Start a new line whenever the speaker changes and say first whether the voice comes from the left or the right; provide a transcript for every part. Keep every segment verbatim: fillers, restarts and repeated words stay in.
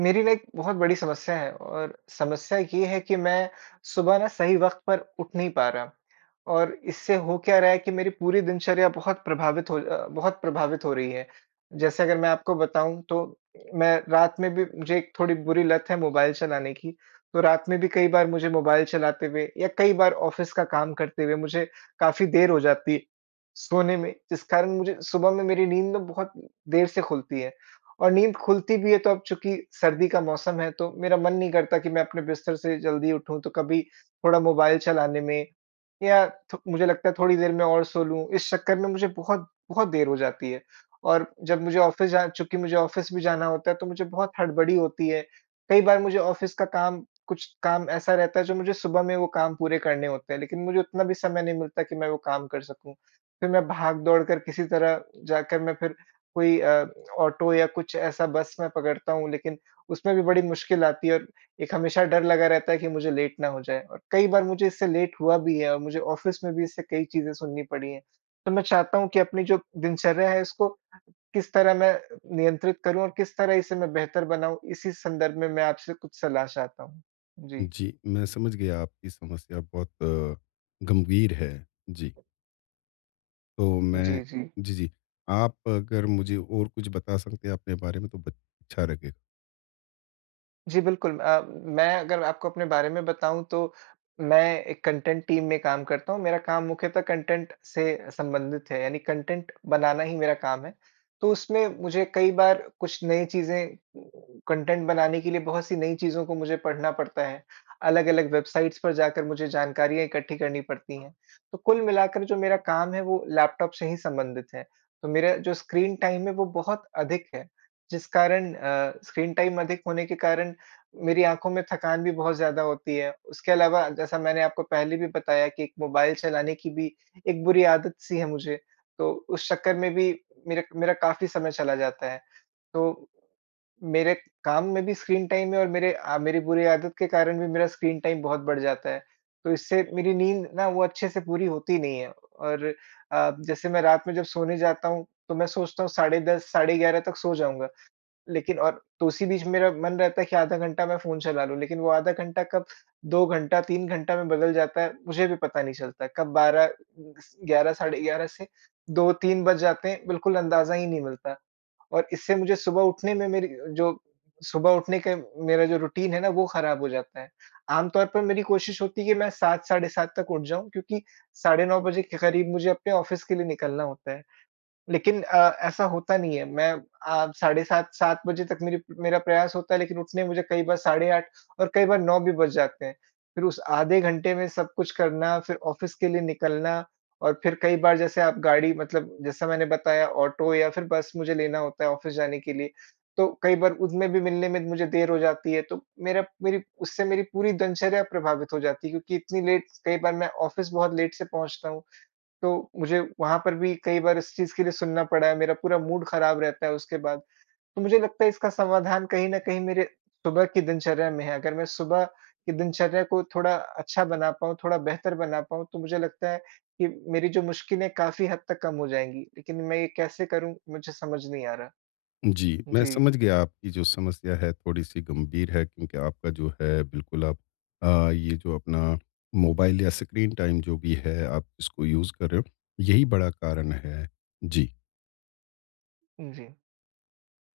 right: मेरी लाइक बहुत बड़ी समस्या है और समस्या ये है कि मैं सुबह ना सही वक़्त पर उठ नहीं पा रहा। और इससे हो क्या रहा है कि मेरी पूरी दिनचर्या बहुत प्रभावित हो बहुत प्रभावित हो रही है। जैसे अगर मैं आपको बताऊँ तो मैं रात में भी मुझे थोड़ी बुरी लत है मोबाइल चलाने की। तो रात में भी कई बार मुझे मोबाइल चलाते हुए या कई बार ऑफिस का काम करते हुए मुझे काफ़ी देर हो जाती सोने में जिस कारण मुझे सुबह में मेरी नींद में बहुत देर से खुलती है। और नींद खुलती भी है तो अब चूँकि सर्दी का मौसम है तो मेरा मन नहीं करता कि मैं अपने बिस्तर से जल्दी उठूँ तो कभी थोड़ा मोबाइल चलाने में। या थो मुझे लगता है थोड़ी देर मैं और सो लूँ, इस चक्कर में मुझे बहुत बहुत देर हो जाती है। और जब मुझे ऑफिस जा चूँकि मुझे ऑफिस भी जाना होता है तो मुझे बहुत हड़बड़ी होती है। कई बार मुझे ऑफिस का काम कुछ काम ऐसा रहता है जो मुझे सुबह में वो काम पूरे करने होते हैं लेकिन मुझे उतना भी समय नहीं मिलता कि मैं वो काम कर सकूँ। फिर मैं भाग-दौड़ कर किसी तरह जाकर मैं फिर कोई अ, ऑटो या कुछ ऐसा बस मैं पकड़ता हूँ लेकिन उसमें भी बड़ी मुश्किल आती है। एक हमेशा डर लगा रहता है कि मुझे लेट ना हो जाए। और कई बार मुझे इससे लेट हुआ भी है और मुझे ऑफिस में भी इससे कई चीज़ें सुननी पड़ी है। तो मैं चाहता हूँ कि अपनी जो दिनचर्या है उसको किस तरह मैं नियंत्रित करूँ और किस तरह इसे मैं बेहतर बनाऊँ? इसी संदर्भ में मैं आपसे कुछ सलाह चाहता हूँ, जी।
left: जी, मैं समझ गया आपकी समस्या बहुत, गंभीर है। जी। तो मैं
right: जी, जी।
left: जी, जी। आप अगर मुझे और कुछ बता सकते हैं अपने बारे में तो ब अच्छा लगे
right: जी बिल्कुल। अ, मैं अगर आपको अपने बारे में बताऊँ तो मैं एक कंटेंट टीम में काम करता हूँ। मेरा काम मुख्यतः कंटेंट से संबंधित है। यानी कंटेंट बनाना ही मेरा काम है। तो उसमें मुझे कई बार कुछ नई चीज़ें कंटेंट बनाने के लिए बहुत सी नई चीज़ों को मुझे पढ़ना पड़ता है। अलग-अलग वेबसाइट्स पर जाकर मुझे जानकारियाँ इकट्ठी करनी पड़ती हैं। तो कुल मिलाकर जो मेरा काम है वो लैपटॉप से ही संबंधित है। तो मेरा जो स्क्रीन टाइम है वो बहुत अधिक है। जिस कारण अ, स्क्रीन टाइम अधिक होने के कारण मेरी आँखों में थकान भी बहुत ज़्यादा होती है। उसके अलावा जैसा मैंने आपको पहले भी बताया कि एक मोबाइल चलाने की भी एक बुरी आदत सी है मुझे। तो उस चक्कर में भी मेरा मेरा काफ़ी समय चला जाता है तो। मेरे काम में भी स्क्रीन टाइम है और मेरे अ, मेरी बुरी आदत के कारण भी मेरा स्क्रीन टाइम बहुत बढ़ जाता है। तो इससे मेरी नींद ना वो अच्छे से पूरी होती नहीं है और अ, जैसे मैं रात में जब सोने जाता हूँ तो मैं सोचता हूँ साढ़े दस साढ़े ग्यारह तक सो जाऊँगा। लेकिन और तो उसी बीच मेरा मन रहता है कि आधा घंटा मैं फ़ोन चला लूँ लेकिन वो आधा घंटा कब दो घंटा तीन घंटा में बदल जाता है, मुझे भी पता नहीं चलता। कब बारह क्स ग्यारह साढ़े ग्यारह से दो तीन बज जाते हैं, बिल्कुल अंदाज़ा ही नहीं मिलता। और इससे मुझे सुबह उठने में मेरी जो सुबह उठने का मेरा जो रूटीन है ना वो खराब हो जाता है। आम तौर पर मेरी कोशिश होती कि मैं सात साढ़े सात तक उठ जाऊँ क्योंकि साढ़े नौ बजे के करीब मुझे अपने ऑफिस के लिए निकलना होता है। लेकिन अ, ऐसा होता नहीं है। मैं अ, साढ़े सात सात बजे तक मेरी मेरा प्रयास होता है लेकिन उठने में मुझे कई बार साढ़े आठ और कई बार नौ भी बज जाते हैं। फिर उस आधे घंटे में सब कुछ करना फिर ऑफिस के लिए निकलना और फिर कई बार जैसे आप गाड़ी मतलब जैसा मैंने बताया ऑटो या फिर बस मुझे लेना होता है ऑफिस जाने के लिए। तो कई बार उनमे भी मिलने में मुझे देर हो जाती है तो मेरा मेरी उससे मेरी पूरी दिनचर्या प्रभावित हो जाती है क्योंकि इतनी लेट कई बार मैं ऑफिस बहुत लेट से पहुँचता हूँ। तो मुझे वहाँ पर भी कई बार इस चीज़ के लिए सुनना पड़ा है। मेरा पूरा मूड खराब रहता है उसके बाद। तो मुझे लगता है इसका समाधान कहीं न कहीं मेरे सुबह की दिनचर्या में है। अगर मैं सुबह की दिनचर्या को थोड़ा अच्छा बना पाऊँ थोड़ा बेहतर बना पाऊँ तो मुझे लगता है कि मेरी जो मुश्किलें काफ़ी हद तक कम हो जाएँगी। लेकिन मैं ये कैसे करूँ? मुझे समझ नहीं आ रहा,
left: जी, मैं
right: जी।
left: समझ गया आपकी जो समस्या है थोड़ी सी गंभीर है क्योंकि आपका जो है बिल्कुल आप अ, ये जो अपना मोबाइल या स्क्रीन टाइम जो भी है आप इसको यूज़ कर रहे हो, यही बड़ा कारण है, जी।
right: जी।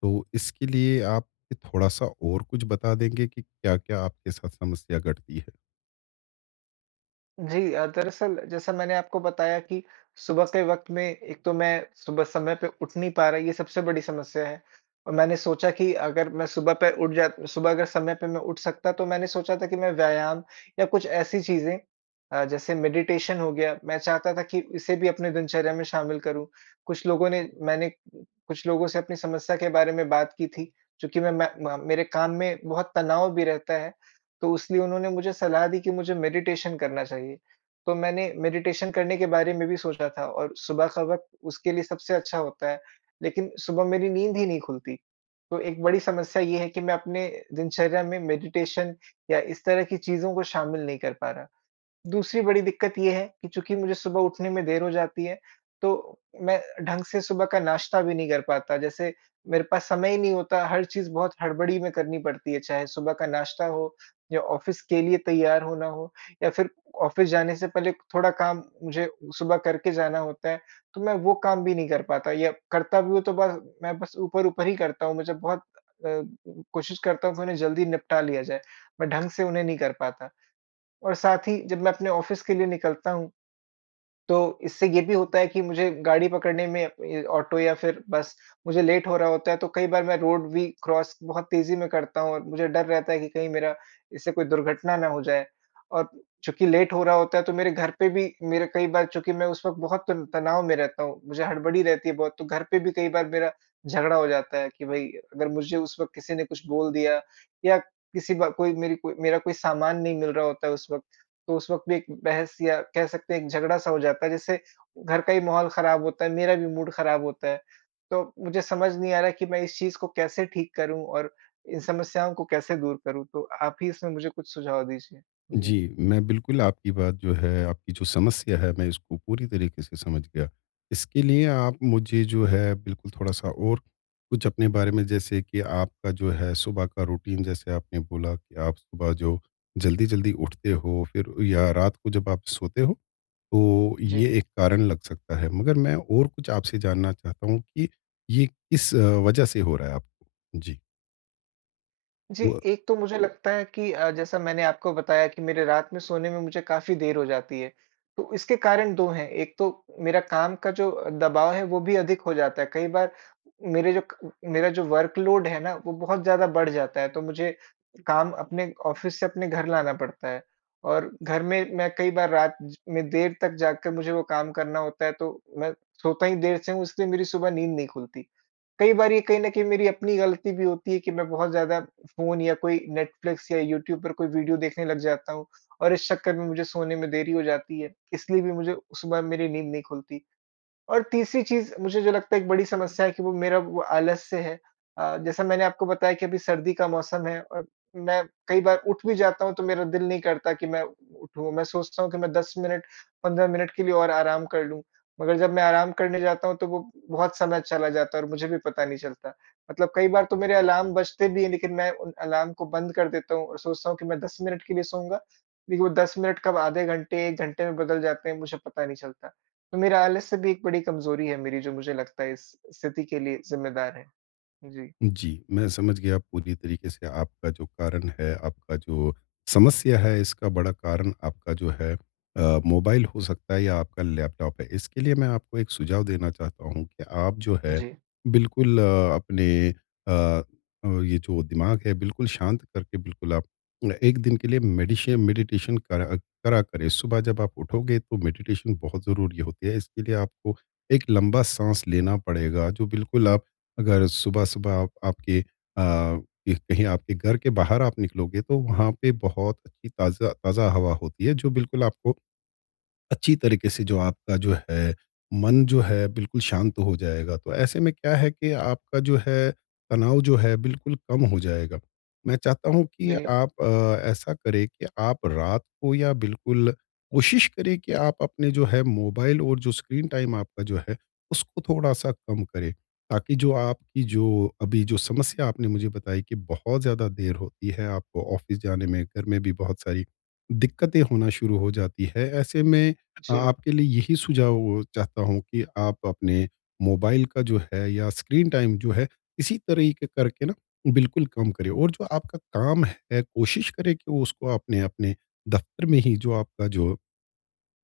left: तो, इसके लिए आप भी थोड़ा-सा और कुछ बता देंगे कि क्या-क्या आपके साथ समस्या घटती है?
right: जी अ, दरअसल जैसा मैंने आपको बताया कि सुबह के वक़्त में एक तो मैं सुबह समय पे उठ नहीं पा रहा, ये सबसे बड़ी समस्या है। मैंने सोचा कि अगर मैं सुबह पे उठ जा सुबह अगर समय पे मैं उठ सकता तो मैंने सोचा था कि मैं व्यायाम या कुछ ऐसी चीज़ें अ, जैसे मेडिटेशन हो गया, मैं चाहता था कि इसे भी अपने दिनचर्या में शामिल करूँ। कुछ लोगों ने मैंने कुछ लोगों से अपनी समस्या के बारे में बात की थी क्योंकि मैं मैं म मेरे काम में बहुत तनाव भी रहता है। तो इसलिए उन्होंने मुझे सलाह दी कि मुझे मेडिटेशन करना चाहिए। तो मैंने मेडिटेशन करने के बारे में भी सोचा था और सुबह का वक़्त उसके लिए सबसे अच्छा होता है। लेकिन सुबह मेरी नींद ही नहीं खुलती। तो एक बड़ी समस्या ये है कि मैं अपने दिनचर्या में मेडिटेशन या इस तरह की चीज़ों को शामिल नहीं कर पा रहा। दूसरी बड़ी दिक़्क़त ये है कि चूँकि मुझे सुबह उठने में देर हो जाती है तो मैं ढंग से सुबह का नाश्ता भी नहीं कर पाता। जैसे मेरे पास समय ही नहीं होता, हर चीज़ बहुत हड़बड़ी में करनी पड़ती है, चाहे सुबह का नाश्ता हो या ऑफ़िस के लिए तैयार होना हो या फ़िर ऑफ़िस जाने से पहले थोड़ा काम मुझे सुबह करके जाना होता है। तो मैं वो काम भी नहीं कर पाता या करता भी हूँ तो बस मैं बस ऊपर-ऊपर ही करता हूँ। मुझे बहुत अ, कोशिश करता हूँ कि उन्हें जल्दी निपटा लिया जाए। मैं ढंग से उन्हें नहीं कर पाता। और साथ ही जब मैं अपने ऑफ़िस के लिए निकलता हूँ। तो इससे ये भी होता है कि मुझे गाड़ी पकड़ने में ए, ऑटो या फ़िर बस मुझे लेट हो रहा होता है तो कई बार मैं रोड भी क्रॉस बहुत तेज़ी में करता हूँ और मुझे डर रहता है कि कहीं मेरा इससे कोई दुर्घटना ना हो जाए और चूँकि लेट हो रहा होता है तो मेरे घर पे भी मेरे कई बार चूँकि मैं उस वक़्त बहुत तन तनाव में रहता हूँ। मुझे हड़बड़ी रहती है बहुत तो घर पे भी कई बार मेरा झगड़ा हो जाता है कि भई अगर मुझे उस वक़्त किसी ने कुछ बोल दिया या किसी ब कोई मेरी कोई मेरा कोई सामान नहीं मिल रहा होता है उस वक़्त तो उस वक़्त भी एक बहस या कह सकते हैं एक झगड़ा-सा हो जाता है जिससे घर का ही माहौल ख़राब होता है, मेरा भी मूड ख़राब होता है। तो, मुझे समझ नहीं आ रहा कि मैं इस चीज़ को कैसे ठीक करूँ और इन समस्याओं को कैसे दूर करूँ तो, आप ही इसमें मुझे कुछ सुझाव दीजिए। जी।
left: जी, मैं बिल्कुल आपकी बात जो है, आपकी जो समस्या है, मैं इसको पूरी तरीके से समझ गया। इसके लिए आप मुझे जो है बिल्कुल थोड़ा-सा और कुछ अपने बारे में जैसे कि आपका जो है सुबह का रूटीन जैसे आपने बोला कि आप सुबह जो जल्दी-जल्दी उठते हो फ़िर या रात को जब आप सोते हो, तो
right: जी।
left: ये एक कारण लग सकता है। मगर मैं और कुछ आपसे जानना चाहता हूँ कि ये किस वजह से हो रहा है आपको? जी।
right: जी।
left: हुआ।
right: एक तो मुझे लगता है कि अ, जैसा मैंने आपको बताया कि मेरे रात में सोने में मुझे काफ़ी देर हो जाती है। तो इसके कारण दो हैं, एक तो मेरा काम का जो दबाव है वो भी अधिक हो जाता है। कई बार मेरे जो मेरा जो वर्क लोड है ना, वो बहुत ज़्यादा बढ़ जाता है। तो मुझे काम अपने ऑफ़िस से अपने घर लाना पड़ता है। और घर में मैं कई बार रात ज में देर तक जाग कर मुझे वो काम करना होता है तो मैं सोता ही देर से हूँ इसलिए मेरी सुबह नींद नहीं खुलती। कई बार ये कहीं न कहीं मेरी अपनी गलती भी होती है कि मैं बहुत ज़्यादा फ़ोन या कोई नेटफ्लिक्स या यूट्यूब पर कोई वीडियो देखने लग जाता हूँ और इस चक्कर में मुझे सोने में देरी हो जाती है इसलिए भी मुझे सुबह मेरी नींद नहीं खुलती। और तीसरी चीज़ मुझे जो लगता है एक बड़ी समस्या है कि वो मेरा वो आलस्य है। अ, जैसा मैंने आपको बताया कि अभी सर्दी का मौसम है और मैं कई बार उठ भी जाता हूँ तो मेरा दिल नहीं करता कि मैं उठूँ। मैं सोचता हूँ कि मैं दस मिनट, पंद्रह मिनट के लिए और आराम कर लूँ। मगर जब मैं आराम करने जाता हूँ तो वो बहुत समय चला जाता है और मुझे भी पता नहीं चलता मतलब कई बार तो मेरे अलार्म बजते भी हैं लेकिन मैं उन अलार्म को बंद कर देता हूँ और सोचता हूँ कि मैं दस मिनट के लिए सोऊँगा लेकिन वो दस मिनट कब आधे घंटे, एक घंटे में बदल जाते हैं मुझे पता नहीं चलता। तो मेरा आलस्य भी एक बड़ी कमजोरी है मेरी जो मुझे लगता है इस स्थिति के लिए ज़िम्मेदार है। जी।
left: जी, मैं समझ गया पूरी तरीके से आपका जो कारण है, आपका जो समस्या है इसका बड़ा कारण आपका जो है अ, मोबाइल हो सकता है या आपका लैपटॉप है। इसके लिए मैं आपको एक सुझाव देना चाहता हूँ कि आप जो है
right: जी।
left: बिल्कुल अ, अपने अ अ, ये जो दिमाग है बिल्कुल शांत करके बिल्कुल आप न एक दिन के लिए मेडिशे मेडिटेशन कर करा करें। सुबह जब आप उठोगे तो मेडिटेशन बहुत ज़रूरी होती है इसके लिए आपको एक लंबा साँस लेना पड़ेगा, जो बिल्कुल आप अगर सुबह-सुबह आप आपके अ, एक कहीं आपके घर के बाहर आप निकलोगे तो वहाँ पे बहुत ताज़ा ताज़ा हवा होती है जो बिल्कुल आपको, अच्छी तरीके से जो आपका जो है मन जो है बिल्कुल शांत हो जाएगा। तो ऐसे में क्या है कि आपका जो है तनाव जो है बिल्कुल कम हो जाएगा। मैं चाहता हूँ कि
right: जी।
left: आप अ, ऐसा करें कि आप रात को या बिल्कुल कोशिश करें कि आप अपने जो है मोबाइल और जो स्क्रीन टाइम आपका जो है उसको थोड़ा-सा कम करें। ताकि जो आपकी जो अभी जो समस्या आपने मुझे बताई कि बहुत ज़्यादा देर होती है आपको ऑफ़िस जाने में, घर में भी बहुत सारी दिक्कतें होना शुरू हो जाती हैं। ऐसे मैं
right: जी।
left: आपके लिए यही सुझाव चाहता हूँ कि आप अपने मोबाइल का जो है या स्क्रीन टाइम जो है, इसी तरीके करके न बिल्कुल कम करें। और जो आपका काम है, कोशिश करें कि वो उसको आपने अपने दफ़्तर में ही जो आपका जो,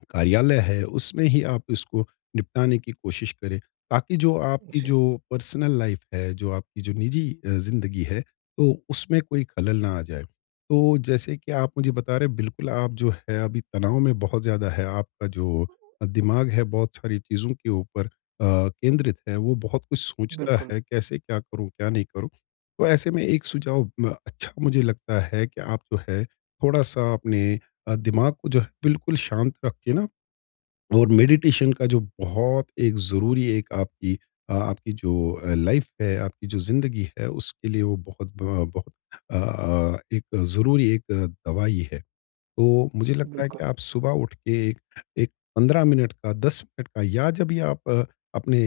left: कार्यालय है उसमें ही आप इसको निपटाने की कोशिश करें। ताकि जो आपकी
right: जी।
left: जो पर्सनल लाइफ़ है, जो आपकी जो निजी अ, जिंदगी है, तो उसमें कोई खलल ना आ जाए। तो जैसे की आप मुझे बता रहे हैं बिल्कुल आप जो हैं अभी तनाव में बहुत ज़्यादा है, आपका जो अ, दिमाग है बहुत सारी चीज़ों के ऊपर अ, केंद्रित है। वो बहुत कुछ सोचता
right: बिल्कुल।
left: है कैसे क्या करूँ, क्या नहीं करूँ? तो ऐसे में एक सुझाव म अच्छा मुझे लगता है कि आप जो है थोड़ा-सा अपने अ, दिमाग को जो है बिल्कुल शांत रख के न और मेडिटेशन का जो बहुत एक ज़रूरी एक आपकी अ आपकी जो लाइफ़ है आपकी जो ज़िंदगी है उसके लिए वो बहुत ब बहुत अ, एक ज़रूरी एक दवाई है। तो मुझे लगता है
right: बिल्कुल।
left: कि आप सुबह उठ के एक एक पंद्रह मिनट का, दस मिनट का या जब भी आप अपने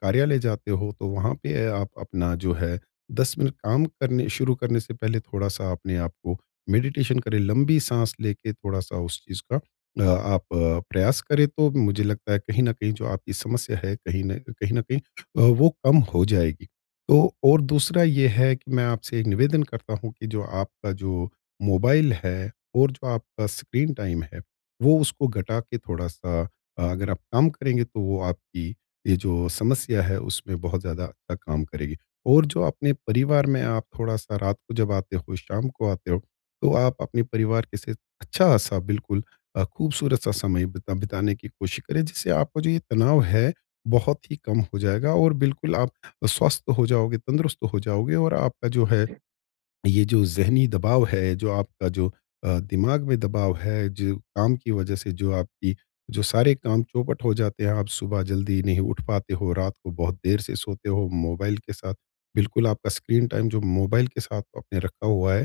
left: कार्यालय जाते हो तो वहाँ पे आप अपना जो है दस मिनट काम करने शुरू करने से पहले थोड़ा-सा अपने आपको मेडिटेशन करें, लंबी साँस लेके थोड़ा-सा उस चीज़ का अ, आप प्रयास करें तो मुझे लगता है कहीं न कहीं जो आपकी समस्या है, कहीं न कहीं न कहीं अ, वो कम हो जाएगी। तो और दूसरा ये है कि मैं आपसे निवेदन करता हूँ कि जो आपका जो मोबाइल है, और जो आपका स्क्रीन टाइम है, वो उसको घटा के थोड़ा-सा अ अगर आप काम करेंगे तो वो आपकी ये जो समस्या है उसमें बहुत ज़्यादा अच्छा काम करेगी। और जो अपने परिवार में आप थोड़ा-सा रात को जब आते हो, शाम को आते हो, तो आप अपने परिवार के से अच्छा-सा बिल्कुल अ, खूबसूरत-सा समय बिता बिताने की कोशिश करें, जिससे आपका जो ये तनाव है, बहुत ही कम हो जाएगा और बिल्कुल आप स्वस्थ हो जाओगे, तंदुरुस्त हो जाओगे और आपका जो है
right: जी।
left: ये जो ज़हनी दबाव है जो आपका जो अ, दिमाग में दबाव है, जो काम की वज़ह से जो आपकी जो सारे काम चौपट हो जाते हैं, आप सुबह जल्दी नहीं उठ पाते हो, रात को बहुत देर से सोते हो मोबाइल के साथ बिल्कुल आपका स्क्रीन टाइम जो मोबाइल के साथ आपने रखा हुआ है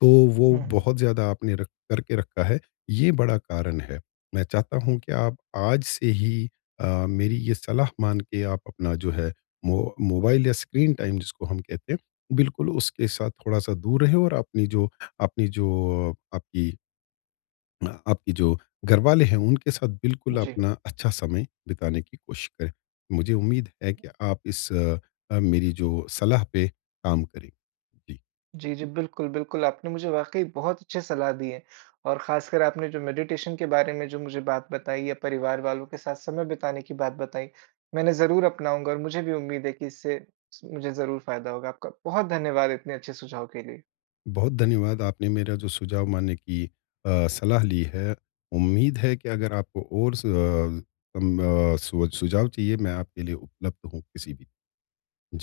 left: तो वो
right: हुँ, हुँ।
left: बहुत ज़्यादा आपने र करके रखा है ये बड़ा कारण है। मैं चाहता हूँ कि आप आज से ही अ, मेरी ये सलाह मान के आप अपना जो है मो मोबाइल या स्क्रीन टाइम जिसको हम कहते हैं बिल्कुल उसके साथ थोड़ा-सा दूर रहें और अपनी जो अपनी जो आपकी अ, आपकी जो घरवाले हैं उनके साथ बिल्कुल
right: जी।
left: अपना अच्छा समय बिताने की कोशिश करें। मुझे उम्मीद है कि आप इस अ, मेरी जो सलाह पे काम करें। जी।
right: जी, जी। बिल्कुल, बिल्कुल आपने मुझे वाक़ई बहुत अच्छे सलाह दी है। और ख़ासकर आपने जो मेडिटेशन के बारे में जो मुझे बात बताई या परिवार वालों के साथ समय बिताने की बात बताई मैं इन्हें ज़रूर अपनाऊँगा और मुझे भी उम्मीद है कि इससे मुझे ज़रूर फ़ायदा होगा। आपका बहुत धन्यवाद इतने अच्छे सुझाव के लिए।
left: बहुत धन्यवाद, आपने मेरा जो सुझाव मानने की अ, सलाह ली है। उम्मीद है कि अगर आपको और सु अ, म स सुझाव चाहिए मैं आपके लिए उपलब्ध हूँ किसी भी जी।